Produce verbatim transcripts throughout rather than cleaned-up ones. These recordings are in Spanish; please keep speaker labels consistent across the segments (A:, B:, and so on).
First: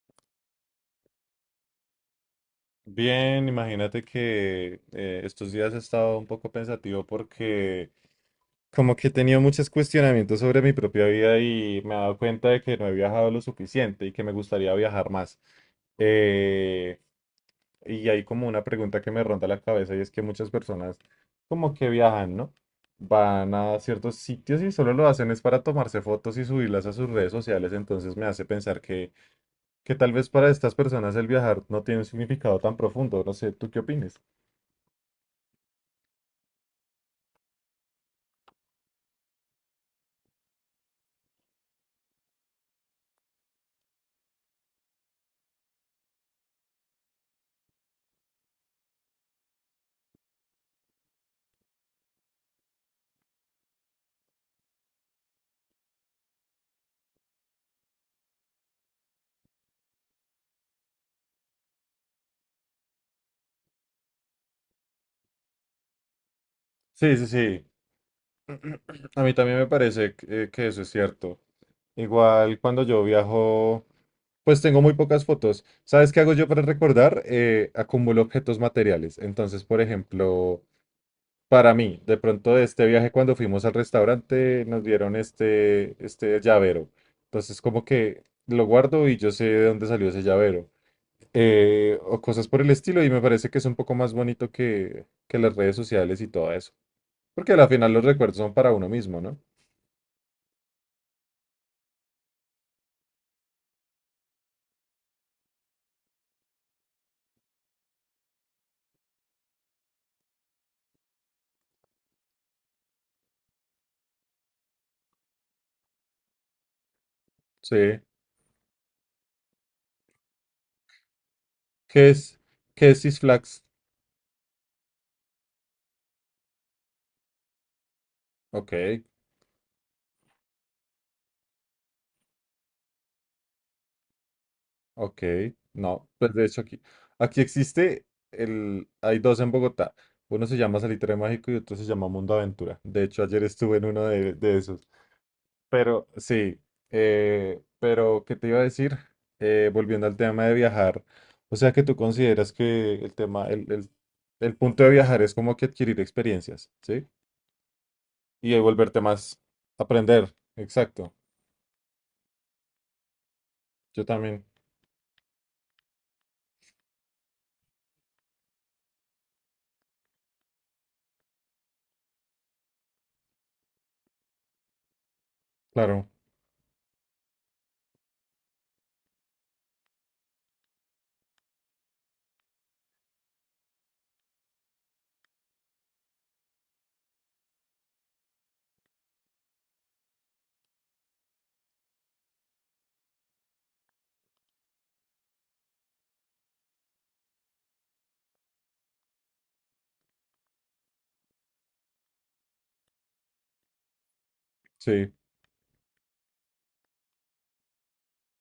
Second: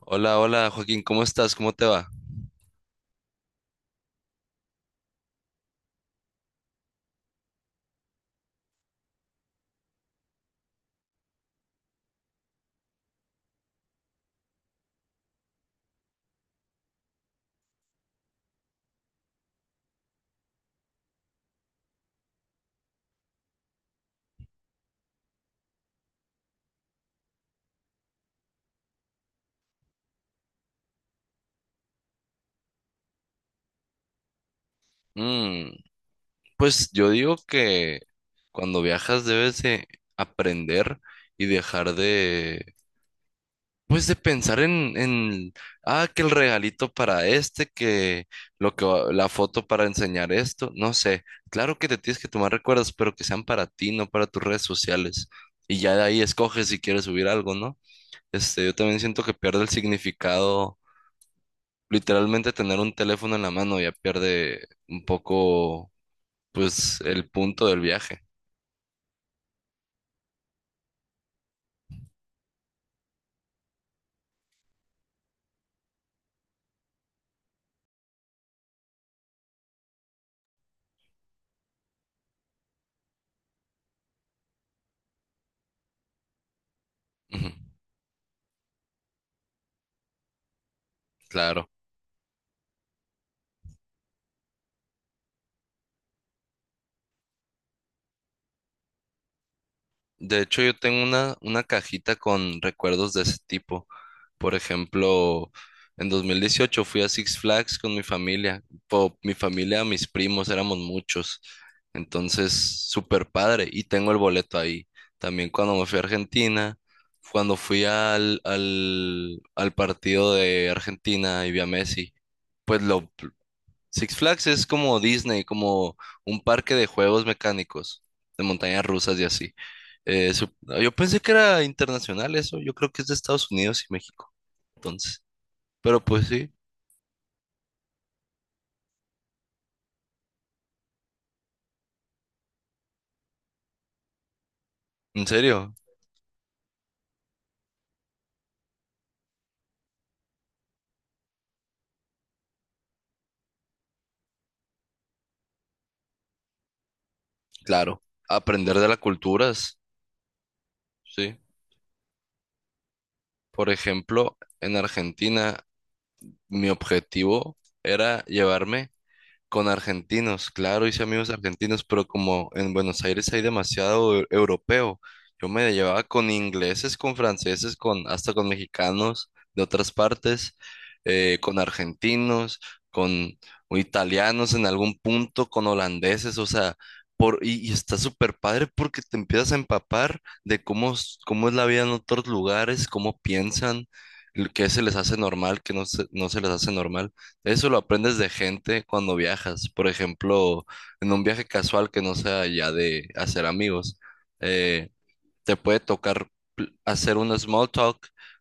A: Hola, hola Joaquín, ¿cómo estás? ¿Cómo te va?
B: Bien, imagínate que eh, estos días he estado un poco pensativo porque como que he tenido muchos cuestionamientos sobre mi propia vida y me he dado cuenta de que no he viajado lo suficiente y que me gustaría viajar más. Eh, y hay como una pregunta que me ronda la cabeza y es que muchas personas como que viajan, ¿no? Van a ciertos sitios y solo lo hacen es para tomarse fotos y subirlas a sus redes sociales, entonces me hace pensar que, que tal vez para estas personas el viajar no tiene un significado tan profundo, no sé, ¿tú qué opinas?
A: Mm, pues yo digo que cuando viajas debes de aprender y dejar de, pues de pensar en, en, ah, que el regalito para este, que lo que va- la foto para enseñar esto, no sé. Claro que te tienes que tomar recuerdos, pero que sean para ti, no para tus redes sociales. Y ya de ahí escoges si quieres subir algo, ¿no? Este, yo también siento que pierde el significado literalmente tener un teléfono en la mano ya pierde un poco, pues,
B: Sí, sí,
A: el
B: sí.
A: punto del viaje.
B: A mí también me parece que, que eso es cierto. Igual cuando yo viajo, pues tengo muy pocas fotos. ¿Sabes qué hago yo para recordar? Eh, acumulo objetos materiales. Entonces, por ejemplo, para mí, de pronto de este viaje cuando fuimos al restaurante, nos dieron este, este llavero.
A: Ujú.
B: Entonces, como que lo guardo y yo sé de dónde salió ese llavero.
A: Claro.
B: Eh, o cosas por el estilo y me parece que es un poco más bonito que, que las redes sociales y todo eso. Porque al final los recuerdos son para uno mismo, ¿no?
A: De hecho, yo tengo una, una cajita con recuerdos de ese tipo. Por ejemplo, en dos mil dieciocho fui a Six Flags con mi familia. Po- mi familia, mis primos, éramos muchos. Entonces, súper padre. Y tengo el boleto ahí. También cuando me fui a Argentina, cuando
B: Sí.
A: fui al, al, al partido de Argentina y vi a
B: ¿Qué
A: Messi,
B: es,
A: pues
B: qué es
A: lo,
B: Six Flags?
A: Six Flags es como Disney, como un parque de juegos mecánicos, de
B: Ok,
A: montañas rusas y así. Eh, su- yo pensé que era internacional eso, yo creo que es de Estados Unidos y México, entonces.
B: ok.
A: Pero
B: No,
A: pues
B: pues de
A: sí,
B: hecho aquí, aquí existe el, hay dos en Bogotá. Uno se llama Salitre Mágico y otro se llama Mundo Aventura. De hecho, ayer estuve en uno de, de esos.
A: en serio,
B: Pero sí, eh, pero ¿qué te iba a decir? Eh, volviendo al tema de viajar, o sea que tú consideras que el tema, el, el, el punto de viajar es como que adquirir experiencias, ¿sí?
A: claro.
B: Y de
A: Aprender de las
B: volverte más,
A: culturas,
B: aprender, exacto.
A: sí. Por
B: Yo
A: ejemplo,
B: también,
A: en Argentina, mi objetivo era llevarme. Con argentinos, claro, hice amigos argentinos, pero como en Buenos Aires hay demasiado eu- europeo, yo me llevaba
B: claro.
A: con ingleses, con franceses, con hasta con mexicanos de otras partes, eh, con argentinos, con italianos en algún punto, con holandeses, o sea, por, y, y está súper padre porque te empiezas a empapar de cómo, es- cómo es la vida en otros lugares, cómo piensan, l- qué se les hace normal, qué no se, no se les hace normal. Eso lo aprendes de gente cuando viajas. Por ejemplo, en un viaje casual que no sea ya de hacer amigos, eh,
B: Sí,
A: te puede tocar pl- hacer un small talk,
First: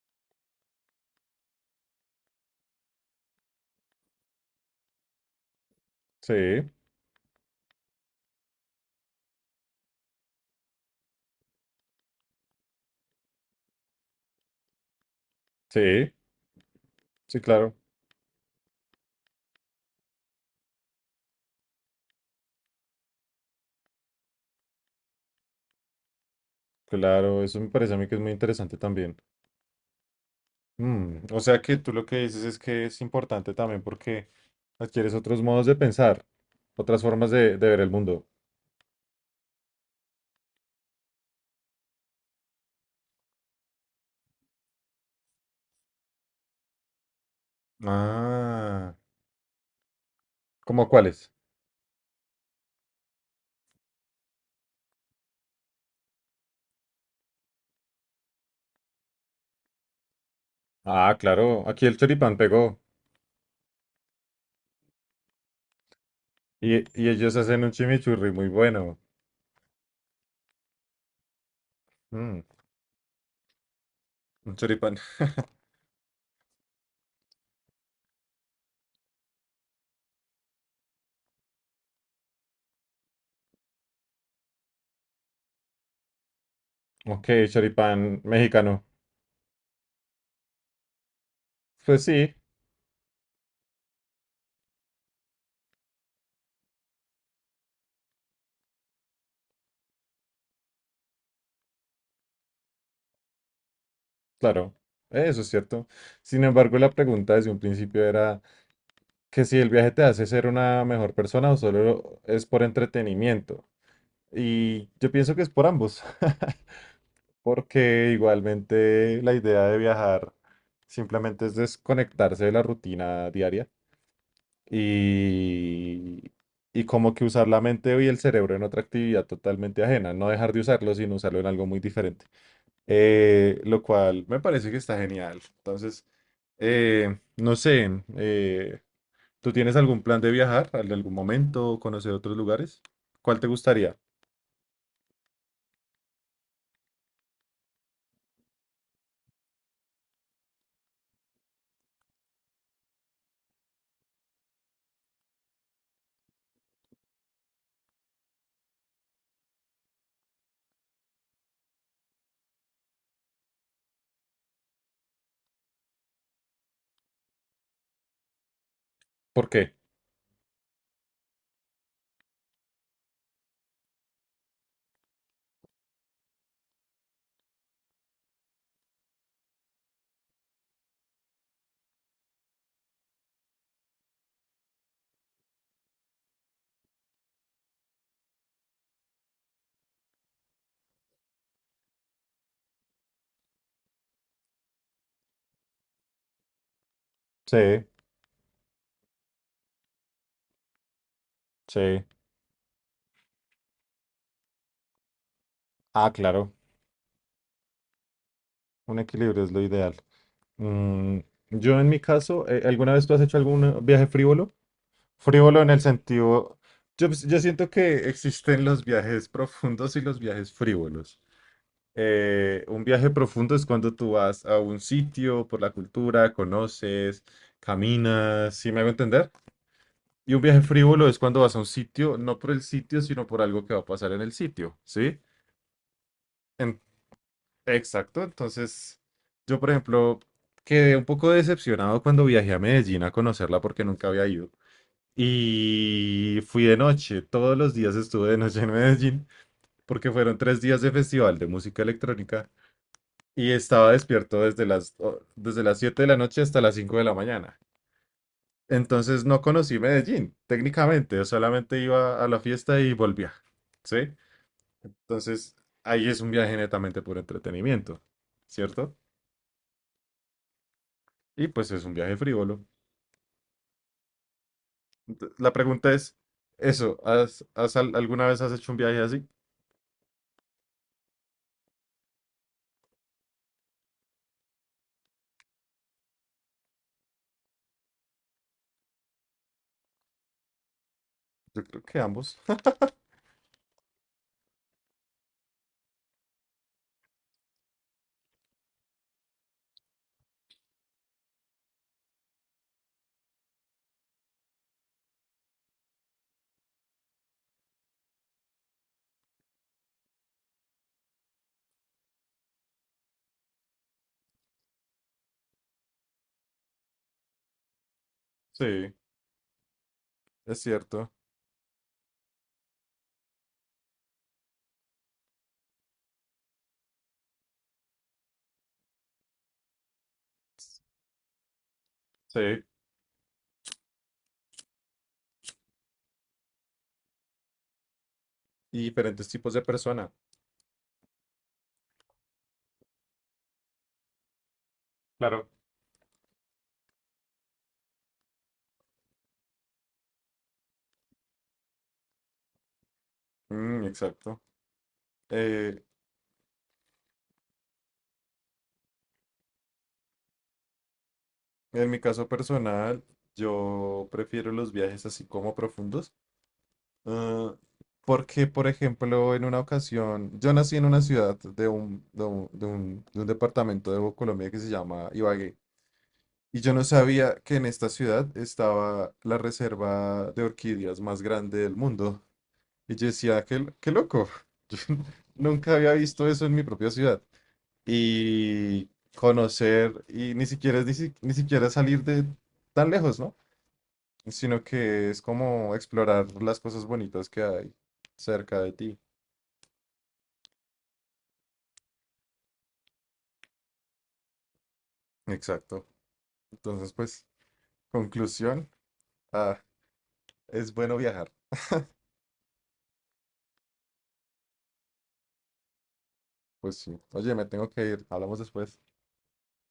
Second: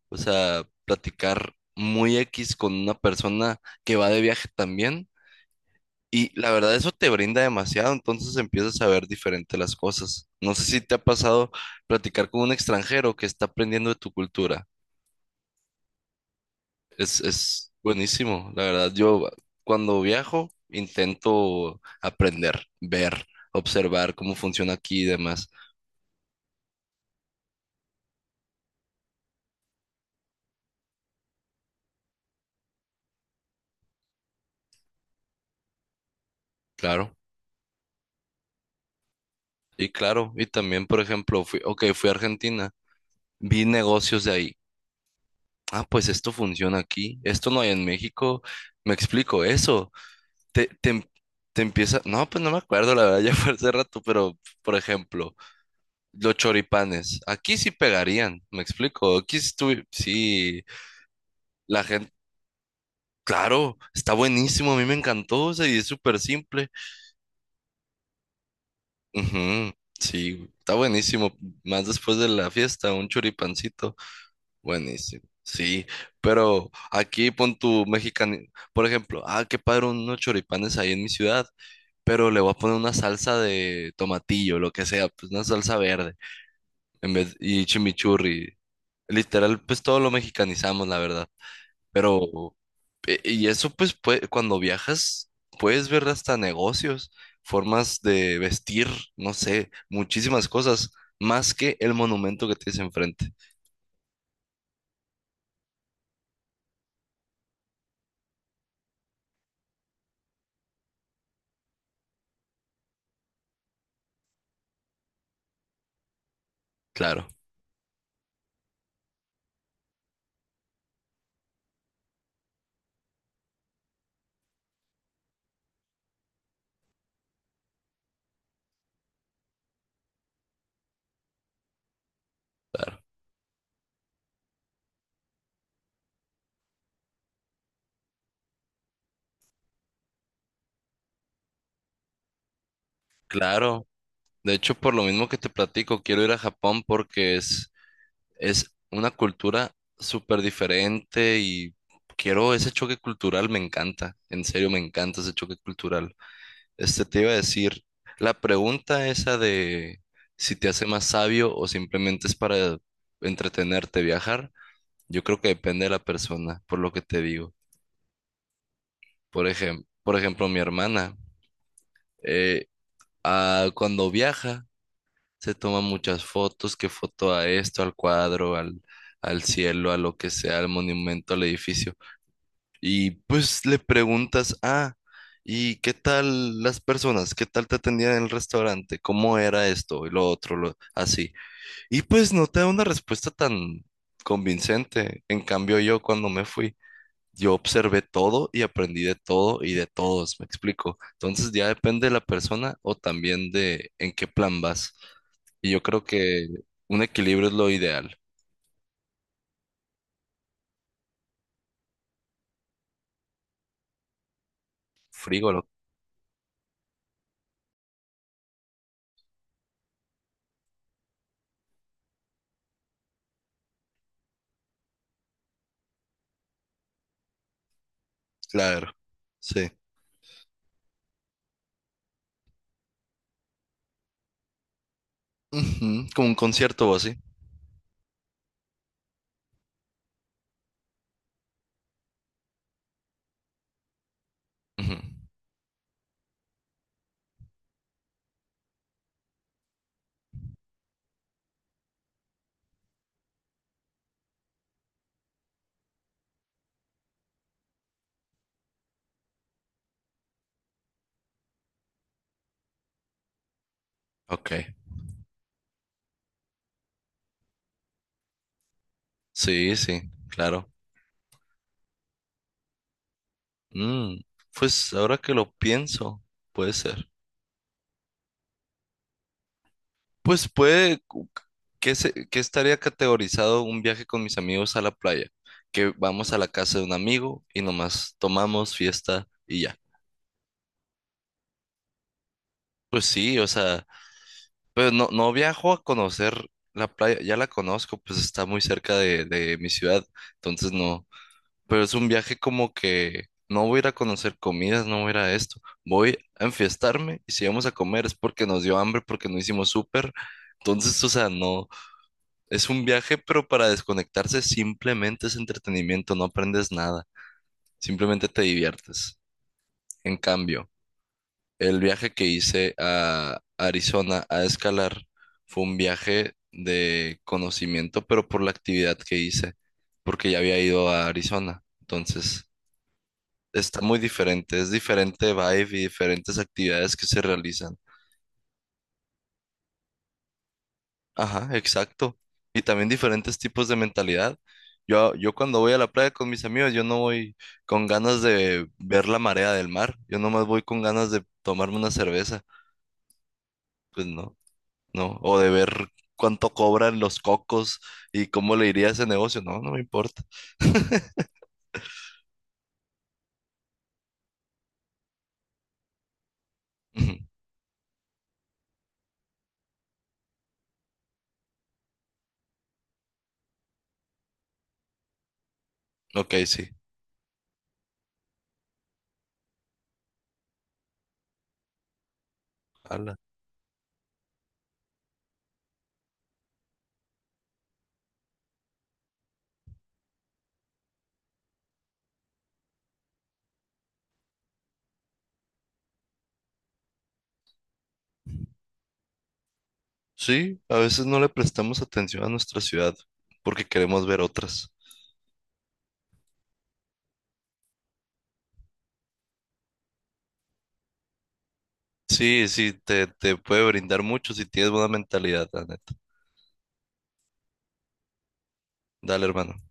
A: o sea, platicar muy X con una persona que va de viaje también. Y la
B: sí,
A: verdad, eso te brinda demasiado, entonces empiezas a ver diferente las cosas. No sé si te ha pasado platicar con un extranjero que está aprendiendo de tu cultura.
B: sí,
A: Es,
B: sí,
A: es
B: claro,
A: buenísimo, la verdad. Yo cuando viajo intento aprender, ver, observar cómo funciona aquí y demás.
B: claro, eso me parece a mí que es muy interesante también. Mm, o sea que tú lo que dices es que es importante también porque adquieres otros modos de pensar, otras
A: Claro,
B: formas de, de ver el mundo.
A: y claro, y también, por ejemplo, fui, ok, fui a Argentina, vi negocios de ahí. Ah, pues esto funciona aquí, esto no hay en México. Me
B: Ah,
A: explico eso. Te,
B: ¿cómo
A: te, em-
B: cuáles?
A: te empieza, no, pues no me acuerdo, la verdad, ya fue hace rato, pero, por ejemplo, los choripanes, aquí sí pegarían, me explico. Aquí sí, sí,
B: Ah, claro,
A: la.
B: aquí el choripán pegó
A: Claro, está buenísimo, a mí me encantó, o sea, y es súper simple.
B: y, y ellos hacen un chimichurri muy bueno.
A: Ujú, sí, güey, está buenísimo. Más después de
B: Mm,
A: la fiesta, un choripancito,
B: un choripán.
A: buenísimo. Sí, pero aquí pon tu mexicano, por ejemplo, ah, qué padre unos choripanes ahí en mi ciudad, pero le voy a poner una salsa de tomatillo, lo que sea, pues una salsa verde, en
B: Ok,
A: vez y
B: choripán
A: chimichurri.
B: mexicano.
A: Literal, pues todo lo mexicanizamos, la verdad.
B: Pues sí.
A: Pero E- Y eso pues pue- cuando viajas puedes ver hasta negocios, formas de vestir, no sé, muchísimas cosas, más que el monumento que tienes enfrente.
B: Claro, eso es cierto. Sin embargo, la pregunta desde un principio era que si el viaje te hace ser una mejor persona o solo es por entretenimiento. Y yo pienso que es por ambos,
A: Claro,
B: porque igualmente la idea de viajar simplemente es desconectarse de la rutina diaria y, y como que usar la mente y el cerebro en otra actividad totalmente ajena, no dejar de usarlo, sino usarlo en algo muy diferente.
A: claro,
B: Eh, lo cual me parece que está genial. Entonces… Eh, no sé, eh, ¿Tú tienes algún plan de viajar en algún momento, conocer otros lugares? ¿Cuál te
A: claro.
B: gustaría?
A: De hecho, por lo mismo que te platico, quiero ir a Japón porque es, es una cultura súper diferente y quiero ese choque cultural, me encanta, en serio, me encanta ese choque cultural. Este te iba a decir, la pregunta esa de si te hace más sabio o simplemente es para entretenerte, viajar, yo creo que depende de la persona, por lo que te digo. Por
B: ¿Por qué?
A: ejemplo, por ejemplo, mi hermana, eh, ah, cuando viaja, se toma muchas fotos, que foto a esto, al cuadro, al, al cielo, a lo que sea, al monumento, al edificio. Y pues le preguntas, ah, ¿y qué tal las personas? ¿Qué tal te atendían en el restaurante? ¿Cómo era esto y lo otro, lo- así? Y pues no te da una respuesta tan convincente. En cambio, yo cuando me fui, yo
B: Sí,
A: observé todo y aprendí de todo y de todos, ¿me explico? Entonces ya
B: sí.
A: depende de la persona o también de en qué plan vas. Y yo creo
B: Ah,
A: que
B: claro,
A: un equilibrio es lo ideal.
B: un equilibrio es lo ideal. Mm, yo en mi caso, eh, ¿alguna vez tú has hecho algún viaje frívolo? Frívolo
A: Frígolo,
B: en el sentido, yo, yo siento que existen los viajes profundos y los viajes frívolos. Eh, un viaje profundo es cuando tú vas a un sitio por la cultura, conoces, caminas, ¿sí me
A: claro.
B: hago entender?
A: Sí.
B: Y un viaje frívolo es cuando vas a un sitio, no por el sitio, sino por algo que va a pasar en el sitio, ¿sí?
A: Ujú. Como un
B: En-
A: concierto o así.
B: exacto, entonces yo, por ejemplo, quedé un poco decepcionado cuando viajé a Medellín a conocerla porque nunca había ido.
A: Ujú.
B: Y fui de noche, todos los días estuve de noche en Medellín porque fueron tres días de festival de música electrónica y estaba despierto desde las, o- desde las siete de la noche hasta las cinco de la mañana. Entonces no conocí Medellín, técnicamente, yo solamente iba a la fiesta y volvía, ¿sí?
A: Ok,
B: Entonces ahí es un viaje netamente por entretenimiento, ¿cierto?
A: sí, sí, claro.
B: Y pues es un viaje frívolo.
A: Mm, pues ahora que
B: Ent-
A: lo
B: La pregunta es,
A: pienso, puede
B: eso,
A: ser.
B: ¿has, has al- ¿alguna vez has hecho un viaje así?
A: Pues puede, cu- ¿qué, se- qué estaría categorizado un viaje con mis amigos a la playa? Que vamos a la casa de un amigo y nomás tomamos fiesta y ya.
B: Yo creo que ambos.
A: Pues sí, o sea, pero no, no viajo a conocer la playa, ya la conozco, pues está muy cerca de, de mi ciudad, entonces no. Pero es un viaje como que no voy a ir a conocer comidas, no voy a ir a esto. Voy a enfiestarme y si vamos a comer es porque nos dio hambre, porque no hicimos súper. Entonces, o sea, no. Es un viaje, pero para desconectarse simplemente es entretenimiento, no aprendes nada. Simplemente te
B: Sí,
A: diviertes. En
B: es
A: cambio,
B: cierto.
A: el viaje que hice a Arizona a escalar fue un viaje de conocimiento, pero por la actividad que hice, porque ya había ido a Arizona.
B: Sí,
A: Entonces. Está muy diferente, es diferente vibe y diferentes actividades que se realizan.
B: y diferentes tipos de persona.
A: Ajá, exacto. Y también diferentes tipos de mentalidad. Yo, yo
B: Claro.
A: cuando voy a la playa con mis amigos, yo no voy con ganas de ver la marea del mar, yo nomás voy con ganas de tomarme una cerveza,
B: Mm,
A: pues no,
B: exacto.
A: no, o de
B: Eh,
A: ver cuánto cobran los cocos y cómo le iría a ese negocio, no, no me importa.
B: en mi caso personal, yo prefiero los viajes así como profundos.
A: Ujú.
B: Ah, porque, por ejemplo, en una ocasión, yo nací en una ciudad de un, de un, de un- de un departamento de Colombia que se llama Ibagué,
A: Ok,
B: y
A: sí.
B: yo no sabía que en esta ciudad estaba la reserva de orquídeas más grande del mundo. Y yo
A: Ala.
B: decía, qué, l- qué loco, yo nunca había visto eso en mi propia ciudad. Y conocer, y ni siquiera, es ni, si- ni siquiera salir de tan lejos, ¿no? Sino que es como explorar las cosas bonitas que hay cerca de ti.
A: Sí, a veces no le prestamos atención a nuestra ciudad porque queremos ver otras.
B: Exacto. Entonces, pues, conclusión, ah, es bueno viajar.
A: Sí, sí, te, te puede brindar mucho si tienes buena mentalidad, la neta.
B: Pues sí. Oye, me tengo que ir. Hablamos después.
A: Dale, hermano.